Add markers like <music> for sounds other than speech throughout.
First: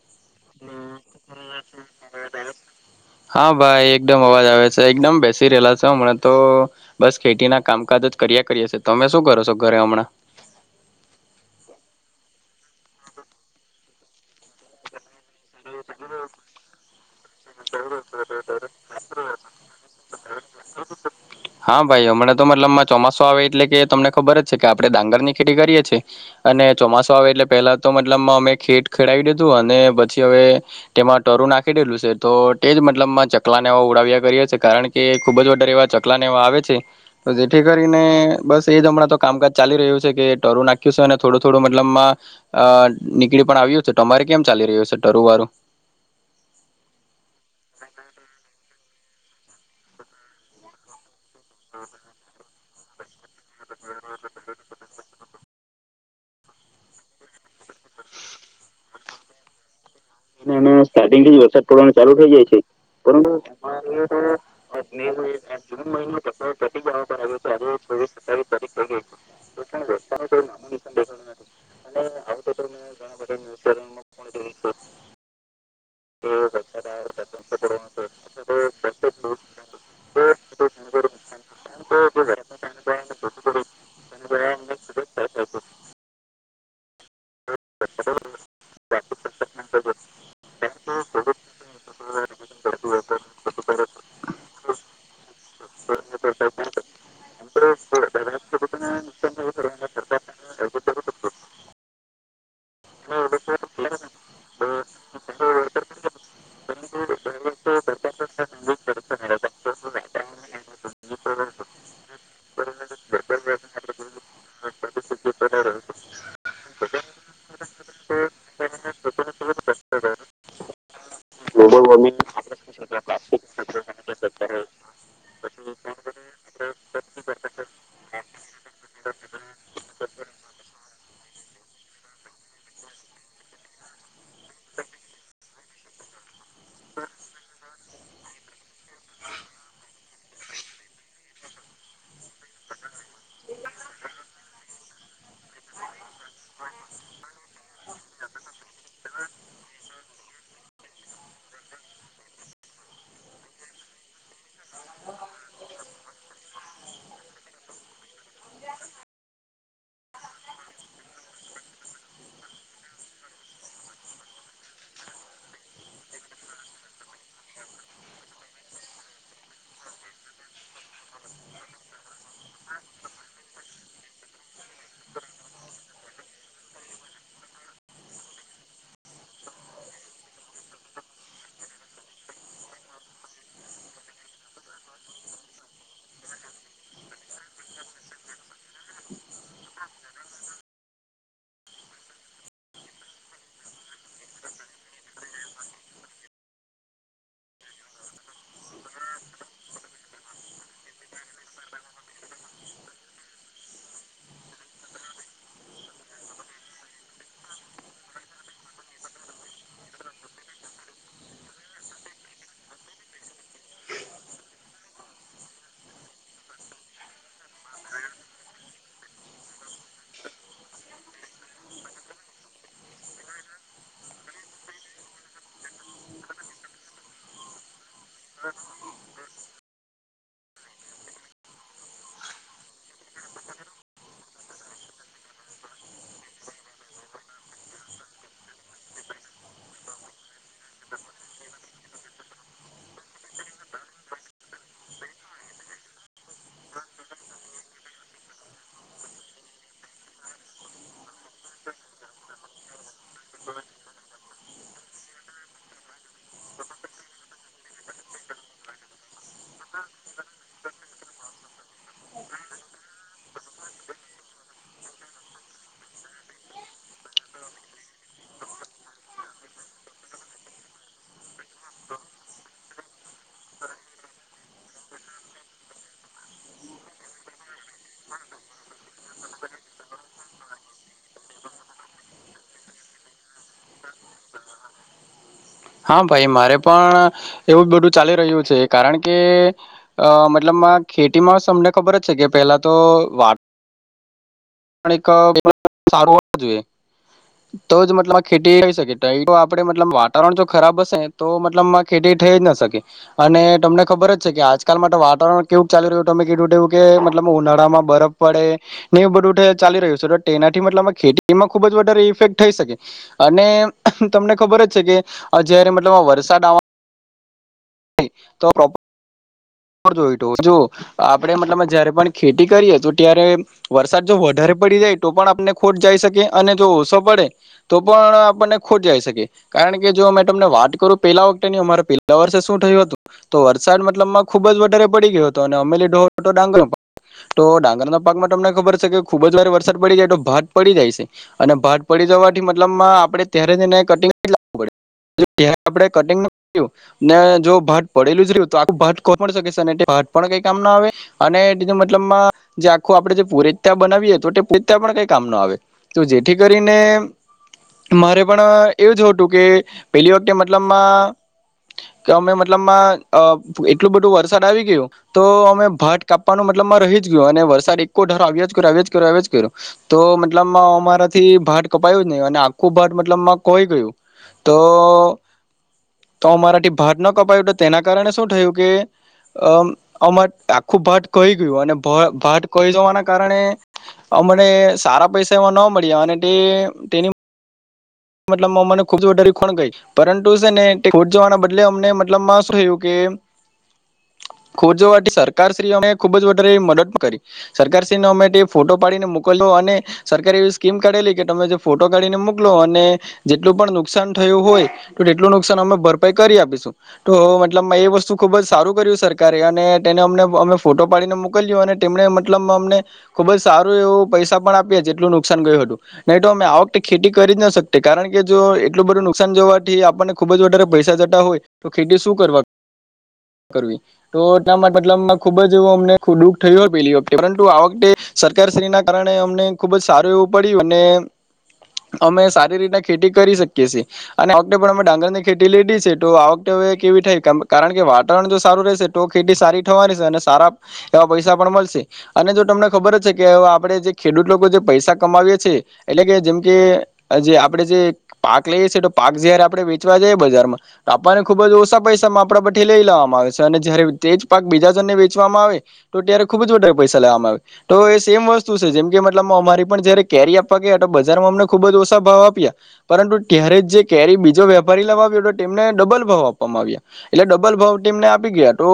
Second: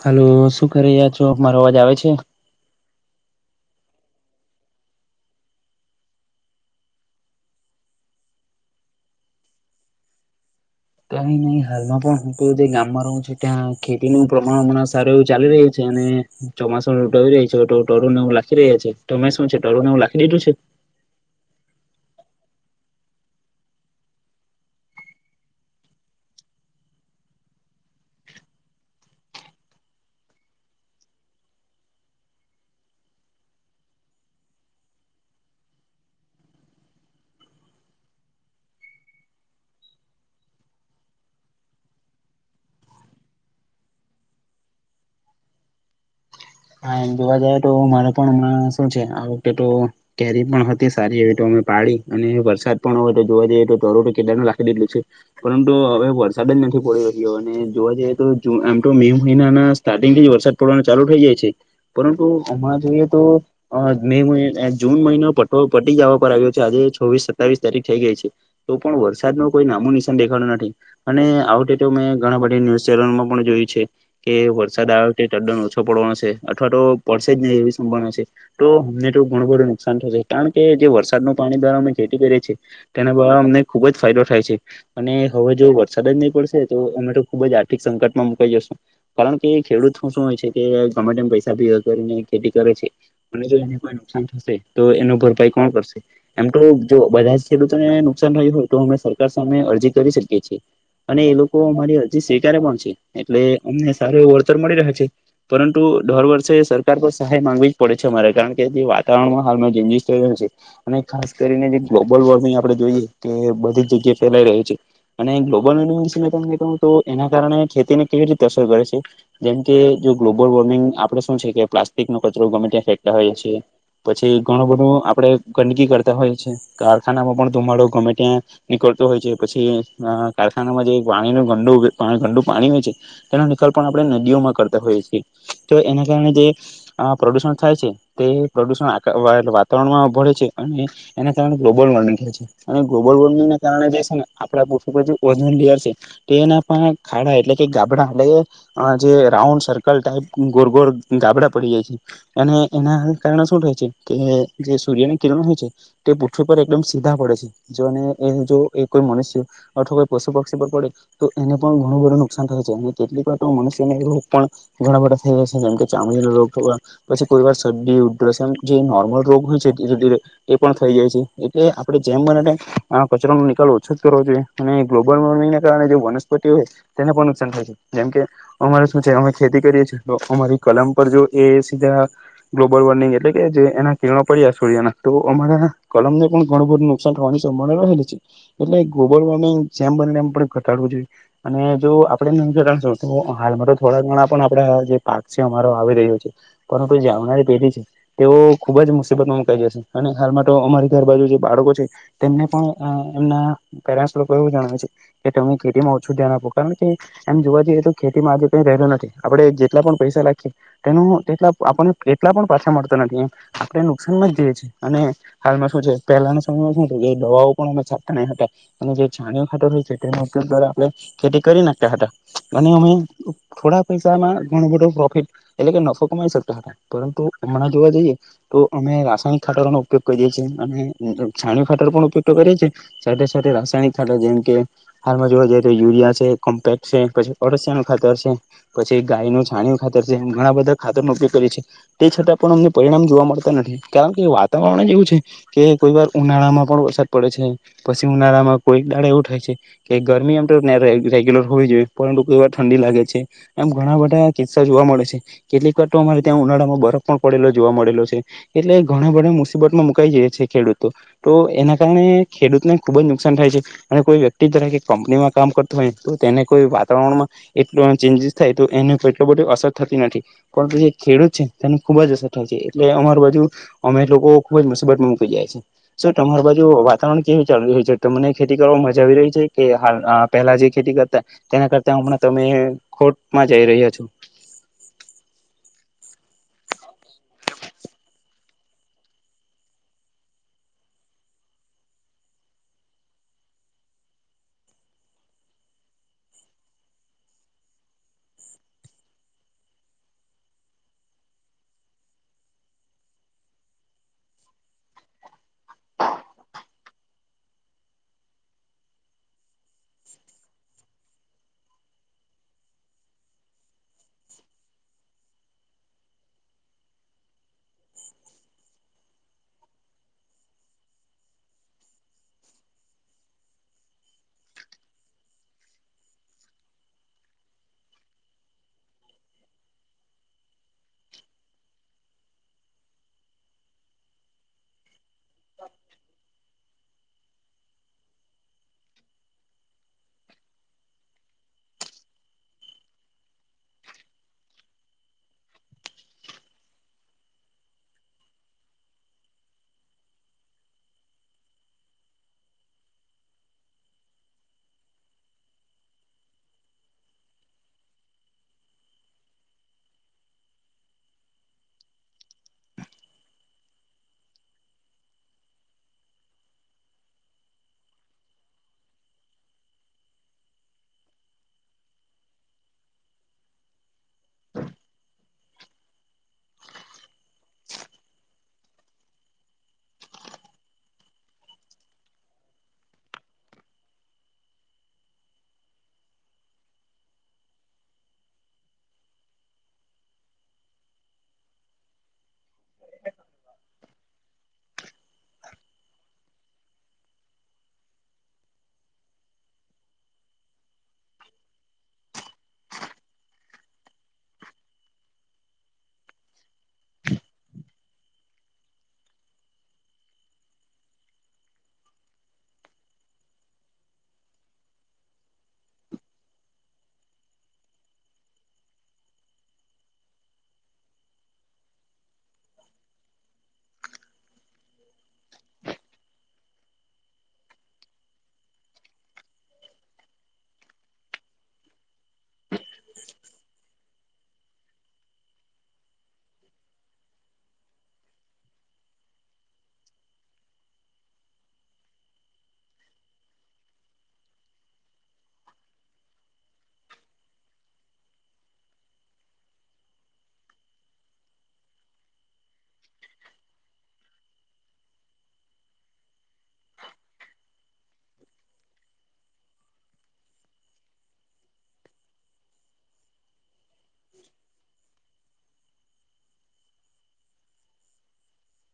હાલો શું કરી રહ્યા છો! મારો અવાજ આવે છે? હા ભાઈ એકદમ અવાજ આવે છે, એકદમ બેસી રહેલા છે હમણાં તો બસ ખેતીના કામકાજ જ કીયા કરીશે, તમે શું કરો છો ઘરે હમણાં? <unintelligible> કઈ નહી હાલમાં પણ હું તો જે ગામમાં રહું છું, ત્યાં ખેતી નું પ્રમાણ હમણા સારું ચાલી રહી છે અને ચોમાસાની ઋતુ આવી રહી છે અવે તો. તરુંને એવું લાખી રહ્યા છે, તમે શું છે તરું એવું લખી દીધું છે? હા ભાઈ હમણાં તો મતલબમાં ચોમાસો આવે એટલે કે તમને ખબર જ છે કે, આપણે ડાંગર ની ખેતી કરીએ છીએ અને ચોમાસું આવે એટલે પહેલા તો મતલબ મા અમે ખેટ ખેડવી દીધું, અને પછી હવે તેમાં તરુ નાખી તો તે જ મતલબમાં ચકલાને ઉડાવ્યા કરીએ હ છે કારણ કે ખુબ જરવા પલા ને એવા આવે છે તો જેથી કરીને બસ એ જ હમણાં તો કામકાજ ચાલી રહ્યું છે કે ટરું નાખ્યું છે થોડું થોડું મતલબમાં અ નીકળી પણ આવ્યું છે તો અમારે કેમ ચાલી રહ્યું હ છે ટરું વારું હ હા એમ જોવા જ તો મારે પણ હમણાં શું છે આ વખતે તો કેરી પણ હતી સારી એવી તો અમે પાડી અને વરસાદ પણ તો જોવા જઈએ તો ધરો તો કેદાર નાખી દેધું છે પરંતુ હવે વરસાદ જ નથી પડી રહ્યો અને જોવા જએ તો જ આમ તો મે મહિના ના સ્ટાર્ટિંગ થી જ વરસાદ પડવાનું ચાલુ થઇ જાય છે પરંતુ હણા જોઈએ તો મે જૂન મહિનો પ પટી જવા પર આવ્યો છે આજે છવીસ સતાવીસ તારીખ થઈ ગઈ છે તો પણ વરસાદ ન કોઈ નામું નિશાન દેખાડો નથી અને તો મેં ઘણા બધી ન્યુઝ ચેનલમાં પણ જોયું છે કે વરસાદ આવે્યો તે ટદ્દન ઓછો પડવાનો છે અથવા તો પડશે જ નહી એવી સંભાવના છે તો અમને તો ઘણું બધું નુકસાન થશે કારણ કે જે વરસાદ ન પાણી દ્વારા અમે જે કરીએી તેના દ્વા અમને ખુબ જ ફાયદો થાય છે અને હવે જો વરસાદ જ નહીં પડ તો અમે તો ખુબ જ આર્થિક સંકટમાં મુકાઈ જશું કારણ કે ખેડૂતું શું હોય છે કે ગમે કરી ખેતી કરે છે અને જો એને કો નુકસાન થશે તો એ ભરપાઈ કોણ કરશે એમ તો જો બધા ખેડૂતોને નુકસાન થયું હોય તો અમે સરકાર સામે અરજી કરી શકીએ છીએ અને એ લોકો અમારી હજી સ્વીકારે પણ છે એટલે અમને સારું એવ વળતર મળી રહ્યા છે પરંતુ દર વર્ષે સરકાર પર સહાય માંગવી જ પડે છે અમારે કારણ કે જે વાતાવરણમાં હાલ મે ીિસ થય નથી અને ખાસ કરીને જે ગ્લોબલ વોર્મિંગ આપડે જોઈએ કે બધી જ જગ્યાએ ફેલાઈ રહી છે અને ગ્લોબલ વોર્મિંગ વિ તો એના કારણે ખેતીને કેવી રીતે અસર કરે છે જેમ કે જો ગ્લોબલ વોર્મિંગ આપડણે શું છે કે પ્લાસ્ટિકો કચરો ગમે ત્યાં ફેકતા હોએ છીએ પછી ઘણું બધું આપડે ગંદકી કરતા હોય છે કારખાનામાં પણ ધુમાડો ગમે ત્યાં નીકળ હોય છે પછી કારખાનામાં જે પાણી નું ગંડું પાણી હોય છે તેનો નિકલ પણ આપણે નદીઓમાં કરતા હોઈએ છીએ તો એના કારણે જે પ્રદુષણ થાય છે તે પ્રદુષણ વાતાવરણમાં ભળે છે એના કારણે ગ્લોબલ વોર્મિંગ થાય છે અને ગ્લોબલ વોર્મિંગને કારણે જે છે ને આપડા પશુછ ઓજ ના ખાડા એટલે કે ગાડા એટલે જે રાઉન્ સર્કલ ટપ ગોર ગોર ગાબડા પડી જાય છે અને એના કારણે શું થ છે કે જે સૂર્યને કિ તે પૃથ્વી પર એકમ સીધા પડે છેને જો કોઈ મનુષ્ય અથવા કોઈ પશુ ક્ષ પડે તો એને પણ ઘણું બધું નુકસાન થે છે અને કેટલીક વા મનુષ્ય રોગ પણ ઘણા બધા થઈ જેમ કે ચામડી રોગ થ પછી કોઈર શરદી ઉર જે નોર્મલ રોગ હોય છે એ પણ થઈ જાય છે એટલે આપડણે જેમ બનેને કચરાનોો નિકાલ ઓછો જ કરવો જોઈએ અને ગ્લોબલ કારણે વનસ્પતિ હોય તેને પણ નુકસાન થાય છે જેમ કે અમારે શું છે અમે ખેતી કરીએ છીએ તો અમારી કલમ પર જો એ સીધા ગ્લોબલ વોર્મિંગ એટલે કે જે એના કિરણો પડ્યા સૂર્યના તો અમારા કલમ ને પણ ઘણું બધું નુકસાન થવાનીમા રહેલી છે એટલે ગ્લોબલ વોર્મિંગ જેમ ઘટાડું જોઈએ અને જો આપણે તો હાલમાં તો થોડા ઘણા પણ આપડા પાક છે અમારો આવી રહ્યો છે પરંતુ જે આવનારી પેઢી છે તેઓ ખુબ જ મુસીબત માં મ ક જશે હાલમાં તો અમારી ઘર બાજુ જે બાળકો છે તેમને પણ એમના પેરેસ લોકો એવું જણાવે છે કે તમે ખેતી માં ઓછું ધ્યાન આપો કારણ કે એમ જોવા જઈએ તો ખેતી માં આજે કઈ રહેલું નથી આપડે એટલા પણ પૈસા લખીએ તેનોલા આપણને એટલા પણ પાછા મળતો નથી એમ આપણે નુકસાનમાં જઈએ છીએ અને હાલમાં શું છે પહેલાના સમયમાં શું કે દવાઓ પણ અમે છાતા નહી હતા અને જે છણી ખાતર હોય છે તેગ દ્વારા આપણે ખેતી કરી નાખતા હતા અને અમે થોડા પૈસામાં ઘણું બધો પ્રોફિટ એટલે કે નસો કમાઈ શકતા હતા પરંતુ હમણાં જોવા જઈએ તો અમે રાસાયણિક ખાટાનો ઉપયોગ કરીએ અને છાણી ફાટર પણ ઉપયોગ કરીએેીએ સાથે સાથે રાસાયણિક ખાટર જેમ કે હાલમાં જોવા જઈએ તો યુરિયા છે કોમ્પેક્ટ છે પછી ઓડશિયા નું ખાતર છે પછી ગાય ન ણી ખાતર છે ઘણા બધા ખાતર નો ઉપયોગ કરીે છે તે છતાં પણ અમને પરિણામ જોવા મળતા નથી કારણ કે વાત વાતાવરણ જ એવું છે કે કોઈ વાર ઉનાળામાં પણ વરસાદ પડે છે પછી ઉનાળા માં કોઈક દાળ એવું થાય છે કે ગરમી એમ તો રેગ્યુલર હોવી જોઈએ પરંતુ ક વાર ઠંડી લાગે છે એમ ઘણા બધા કિસા જોવા મળે છે કેટલીક વાર તો અમારે ત્યાં ઉનાળા માં બરફ પણ પડેલો જોવા મળેલો છે એટલે ઘણા બધું મુસીબતમાં મુકાઈ જ છે ખેડૂતો તો એના કારણે ખેડૂતને ખુબ જ નુકસાન થાય છે અને કોઈ વ્યક્તિ કંપનીમાં કામ કરતો હોય તો તેને કોઈ વાતાવરણમાં એટલો ચેન્જીસ થાય તો એને ધી અસર થતી નથી પરંતુ જે ખેડૂત છે તેને ખુબ જ અસર થાય છે એટલે અમાર બાજુ અમે લોકો ખુબ જ મુસીબતમાં મૂકી જાય છે તમારી બાજુ વાતાવરણ કેવી ચાલુ રહ્યું છે તમને ખેતી કરવા મજા આવી કે પેલા જે ખેતી કરતા તેના કરતા હણાં તમે ખોટમાં જઈ રહ્યા છો <inaudible> હા ભાઈ મારે પણ એવું બધું ચાલી રહ્યું છે કારણ કે મતલબમાં ખેતીમાં તમને ખબર જ છે કે પહેલા તો વા પણ સારું હોવ જોઈએ તો જ મતલબ ખેતી આવી શકે તો આપડે મતલબ વાતાવરણ જો ખરાબ હશે તો મતલબ ખેતી થઈ જ ના શકે અને તમને ખબર જ છે કે આજકાલ માટે વાતાવરણ કેવું ચાલી રહ્યું તમે કીધું તેવું કે એ ઉનાળા માં બરફ પડે ને એવું બધું ચાલી રહ્યું છે તો તેનાથી મતલબ ખેતીમાં ખુબ જ વધારે ઇફેક્ટ થઈ શકે અને તમને ખબર જ છે કે જ્યારે મતલબ આ વરસાદ આવા તો <unintelligible> જો જો આપડે મતલબ જયારે પણ ખેતી કરીએ તો ત્યારે વરસાદ જો વધારે પડી જાય તો પણ આપને ખોટ જાય શકે અને જો ઓછો પડે તો પણ આપને ખોટ જાય શકે કારણ કે જો મેં તમને વાત કરું પેલા વખતે ની અમારે પેલા વર્ષે શું થયું હતું તો વરસાદ મતલબમાં ખુબ જ વધારે પડી ગયો હતો અને અમેલી ઢોળ હતો ડાંગરો પણ તો ડાંગરના પાકમાં તમને ખબર છે કે ખુબ જ વાર વરસાદ પડી જાય તો ભાત પડી જાય છે અને ભાત પડી જવાથી મતલબમાં આપણે ત્યારે ને કટીંગ લઈ લેવું પડે આપે કટીંગ ને જો ભાત પડેલું જ રહ્યું તો આખું ભાત હ પણ કઈ કામ ના આવે અને બીજું મતલબ જે આખું આપડે જે પુરે્યા બનાવી તો પછતા પણ કઈ કામ ન આવે તો જેથી કરીને મારે પણ એવું જ હતું કે પેલી વખતે મતલબમાં કે અમે મતલબ માં એટલું બધું વરસાદ આવી ગયું તો અમે ભાત કાપવાનો મતલબમાં રહી જ ગયું અને વરસાદ એકકો ધર આવ્યા જ કરે કરે તો મતલબ અમારાથી ભાત કપાયું નહીં અને આખું ભાત મતલબ કોઈ ગયું તો તો મારાથી ભાત ન કપાયું તો તેના કારણે શું થયું કે અ આમાં આખું ભાત કહી ગયું અને ભાત કહી જવાના કારણે મને સારા પૈસા એમાં ન મળ્યા અને તે તેની મતલબ મને ખુબ ડરી ખોણ ગઈ પરંતુ છે ને ખોટ જવાના બદલે અમને મતલબ થયું કે ખોજો સરકારશ્રી અમે ખુબ જારે મદદ કરી સરકારશ્રીને અમે ફોટો પાડીને મોકલ્યો અને સરકારે એવી સ્કીમ કાઢેલી કે તમે જે ફોટો કાઢીને મોકલો અને જેટલું પણ નુકસાન થયું હોય તો તેટલું નુકસાન અમે ભરપાઈ કરી આપીશું તો મતલબ વસ્તુ ખુબ જ સારું કર્યું સરકારે અને તેને અમને અમે ફોટો પાડીને મોકલ્યો અને તેમને મતલબ અમને ખુબ જ સારું એવું પૈસા પણ આપ્યા જેટલું નુકસાન ગયું હતું નહી તો અમે આ વખતે ખેતી કરી જ ન શકતા કારણ કે જો એટલું બધું નુકસાન જોવાથી આપણને ખુબ જ વધારે પૈસા જતા હોય તો ખેતી શું કરવા કરવી તો એના માટે મતલબ ખુબ જ એવું અમને દુઃખ થયું હોય પેલી વખતે પરંતુ આ વખતે સરકારશ્રી ના કારણે અમને ખુબ જ સારું એવું પડ્યું અને અમે સારી રીતે ખેતી કરી શકીએ આવખેતે પણ અમે ડાંગર ની ખેતી લીધી છે તો આ વખતે હવે કેવી થાય કારણ વાતાવરણ જો સારું રહેશે તો ખેતી સારી થવાની છે અને સારા એવા પૈસા પણ મળશે અને જો તમને ખબર છે કે આપડણે જે ખેડૂત લોકો જે પૈસા કમાવીએ છી એ એટલે કે જેમ કે જે આપે જે પાક લઈએ છીએ તો પાક જયારે આપડે વેચવા જઈએ બજાર માં તો આપણને ખુબ જ ઓછા પૈસામાં આપડા લઈ લેવામાં આવે છે અને જયારે તે જ પાક બીજાજનને વેચવામાં આવે તો ત્યારે ખુબ જ વધારે પૈસા લેવામાં આવે તો એ સેમ વસ્તુ છે જેમ કે મતલબ અમારી પણ જયારે કેરી આપવા ગયા તો બજારમાં અમને ખુબ જ ઓછા ભાવ આપ પરંતુ ત્યારે જે કેરી બીજો વેપારી લઈ આવ્યો હતો તેમને ડબલ ભાવ આપવામાં આવ્યા એટલે ડબલ ભાવ તેમને આપી ગયા તો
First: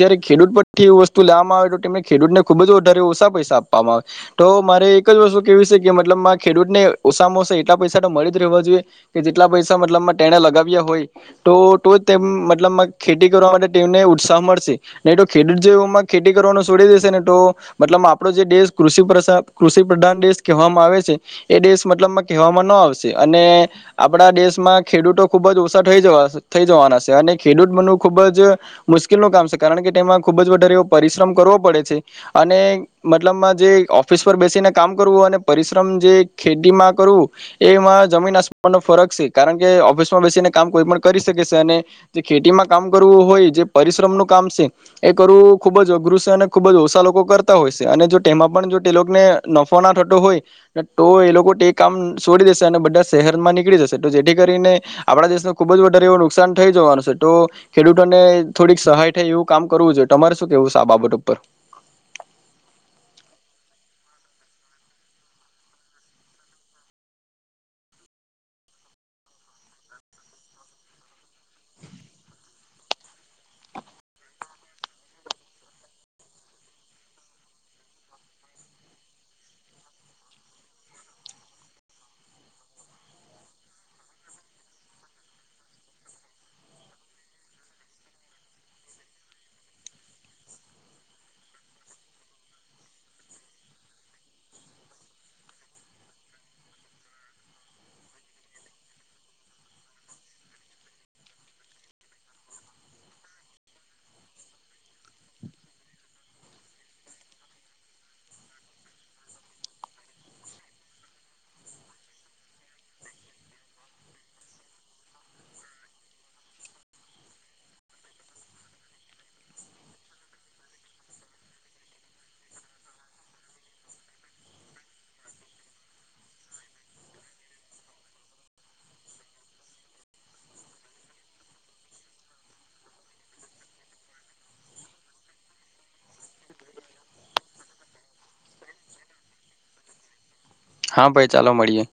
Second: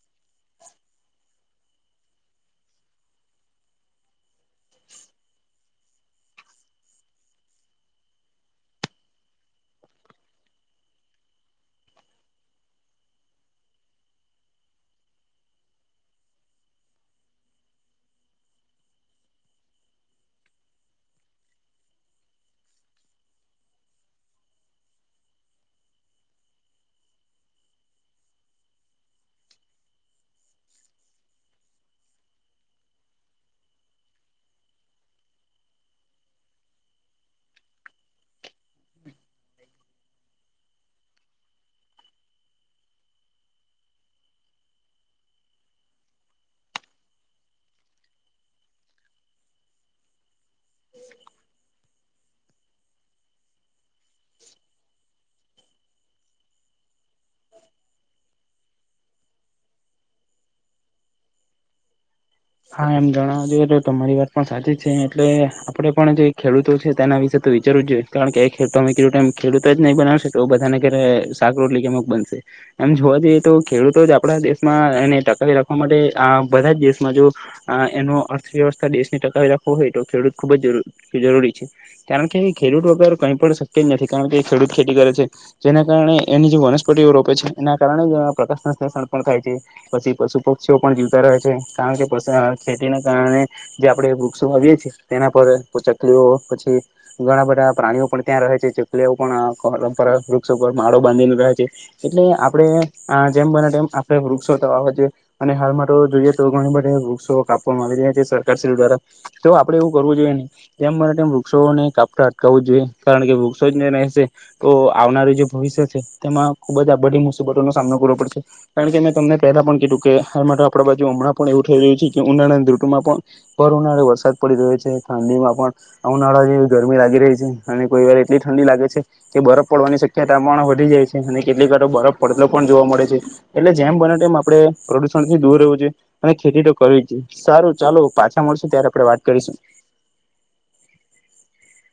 જયારે ખેડૂત પરથી એ વસ્તુ લાવવામાં આવે તો તેમને ખેડૂતને ખુબ જ વધારે પૈસા આપવામાં આવે તો મારે એક જ વસ્તુ કેવી છે કે મતલબમાં ખેડૂતને ઉામાંસા એટલા પસા તો મળ જ જોઈએ કે જેટલા પૈસા મતલબ તેને લગાવ્યા હોય તો મતલ ખેતી કરવા માટે તેમને ઉત્સાહ મળશે નહી તો ખેડૂત જેમાં ખેતી કરવાનો છોડી દેશે ને તો મતલબ આપડો જે દેશ કૃષિ કૃષિ પ્રધાન દેશ કહેવામાં આવે છે એ દેશ મતલબમાં કહેવામાં આવ અને આપડા દેશમાં ખેડૂતો ખુબ જ ઓછા થવા થઈ જવાના છે અને બનવ ખૂબ જ મુશ્કેલ ન કામ છે કારણ કે તેમાં ખૂબ જ વધારે પરિશ્રમ કરવો પડે છે અને મતલબ જે ઓફિસ પર બેસીને કામ કરવું અને પરિશ્રમ જે ખેતીમાં કરવું એમાં જમીન આસમાન ન ફરક છે કારણ કે ઓફિસમાં બેસીને કામ કોઈ પણ કરી શકે છે અને ખેતીમાં કામ કરવું હોય જે પરિશ્રમ નું કામ છે એ કરવું ખુબ જ અઘરું છે અને ખુબ જ ઓછા લોકો તા હોય છે અને જો તેમાં પણ જો તેને નફો ના થતો હોય તો એ લોકો તે કામ છોડી દેશે અને બધા શહેરમાં નીકળી જશે તો જેથી કરીને આપણા દેશ ન ખુબ જ વધારે એવું નુકસાન થઈ જવાનું છે તો ખેડૂતોને થોડીક સહાય થાય એવું કામ કરવું જોઈએ તમારે શું કેવું છે આ બાબત ઉપર <unintelligible> હા એમ જણાવ જોઈએ તો તમારી વાત પણ સાચી છે એટલે આપડે પણ જે ખેડૂતો છે તેના વિશે તો વિચારવું જોએ કારણ કે એ ખેડતો ક રું ટાઈમ ખેડૂતો જ નહી બનાશે તો બધાને ઘરે શાક રોટલી કે અમક બનશે એમ જોવા જઈએ તો ખેડૂતો જ આપડા દેશમાં એને ટકાવી રાખવા માટે આ બધા જ દેશમાં જો આ એનો અર્થવ્યવસ્થા દેશને ટકાવી રાખો હોય તો ખેડૂત ખુબ જ જરૂરી છે કારણ કે ખેડૂત વગર કઈ પણ શક્ય જ નથી કારણ કે ખેડૂત ખેતી કરે છે જેના કારણે એની જે વનસ્પતિઓ રોપે છે એના કારણે જ પ્રકાશ્લેષણ પણ થાય છે પછી પશુ પક્ષીઓ પણ જીવતા રહે છે કારણ કે ખેતીના કારણે જે આપડણે વૃક્ષો આવીએ છીએ તેના પર ચકલીઓ પછી ઘણા બધા પ્રાણીઓ પણ ત્યાં રહે છે ચકલીઓ પણ પરંપરા વૃક્ષ ઉપર માળો બાંધી રહે છે એટલે આપણે જેમ બનેમ આપડે વૃક્ષો થવા હોએ અને હાલમાં તો જોઈએ તોણી બધી વૃક્ષો કાપવામાં આવી રહ્યા છે સરકારશ્રી દ્વારા તો આપડે એવું કરવું જોઈએ નહી જેમ મને તેમ વૃક્ષો કાપ અટકાવું જોઈએ કારણ કે વૃક્ષો જને રહેશે તો આવનારું જે ભવિષ્ય છે તેમાં ખબ જ આ બધી મુસીબતોનોો સામનો કરવો પડશે કાર કે મેં તમને પહેલા પણ કીધું કે માટે આપણા બાજુ હમણાં પણ એવું થઈ રહ્યું છે કે ઉનાળાની ધ્રુટમાં પણ ભર ઉનાળો વરસાદ પડી રહ્યો છે ઠંડીમાં પણ ઉનાળા જે ગરમી લાગી રહી છે અને કોઈ વાર એટલી ઠંડી લાગે છે કે બરફ પડવાની શક્યતામા વધી જાય છે અને કેટલી બરફ પડતો પણ જોવા મળે છે એટલે જેમ બને તેમમ આપે પ્રદુષણ થી દૂર રહેવું છે ખેતી તો કરવી જ સારું ચાલો પાછા મળશ ત્યારે આપણેે વાત કરીશું હા ભાઈ ચાલો મળીએ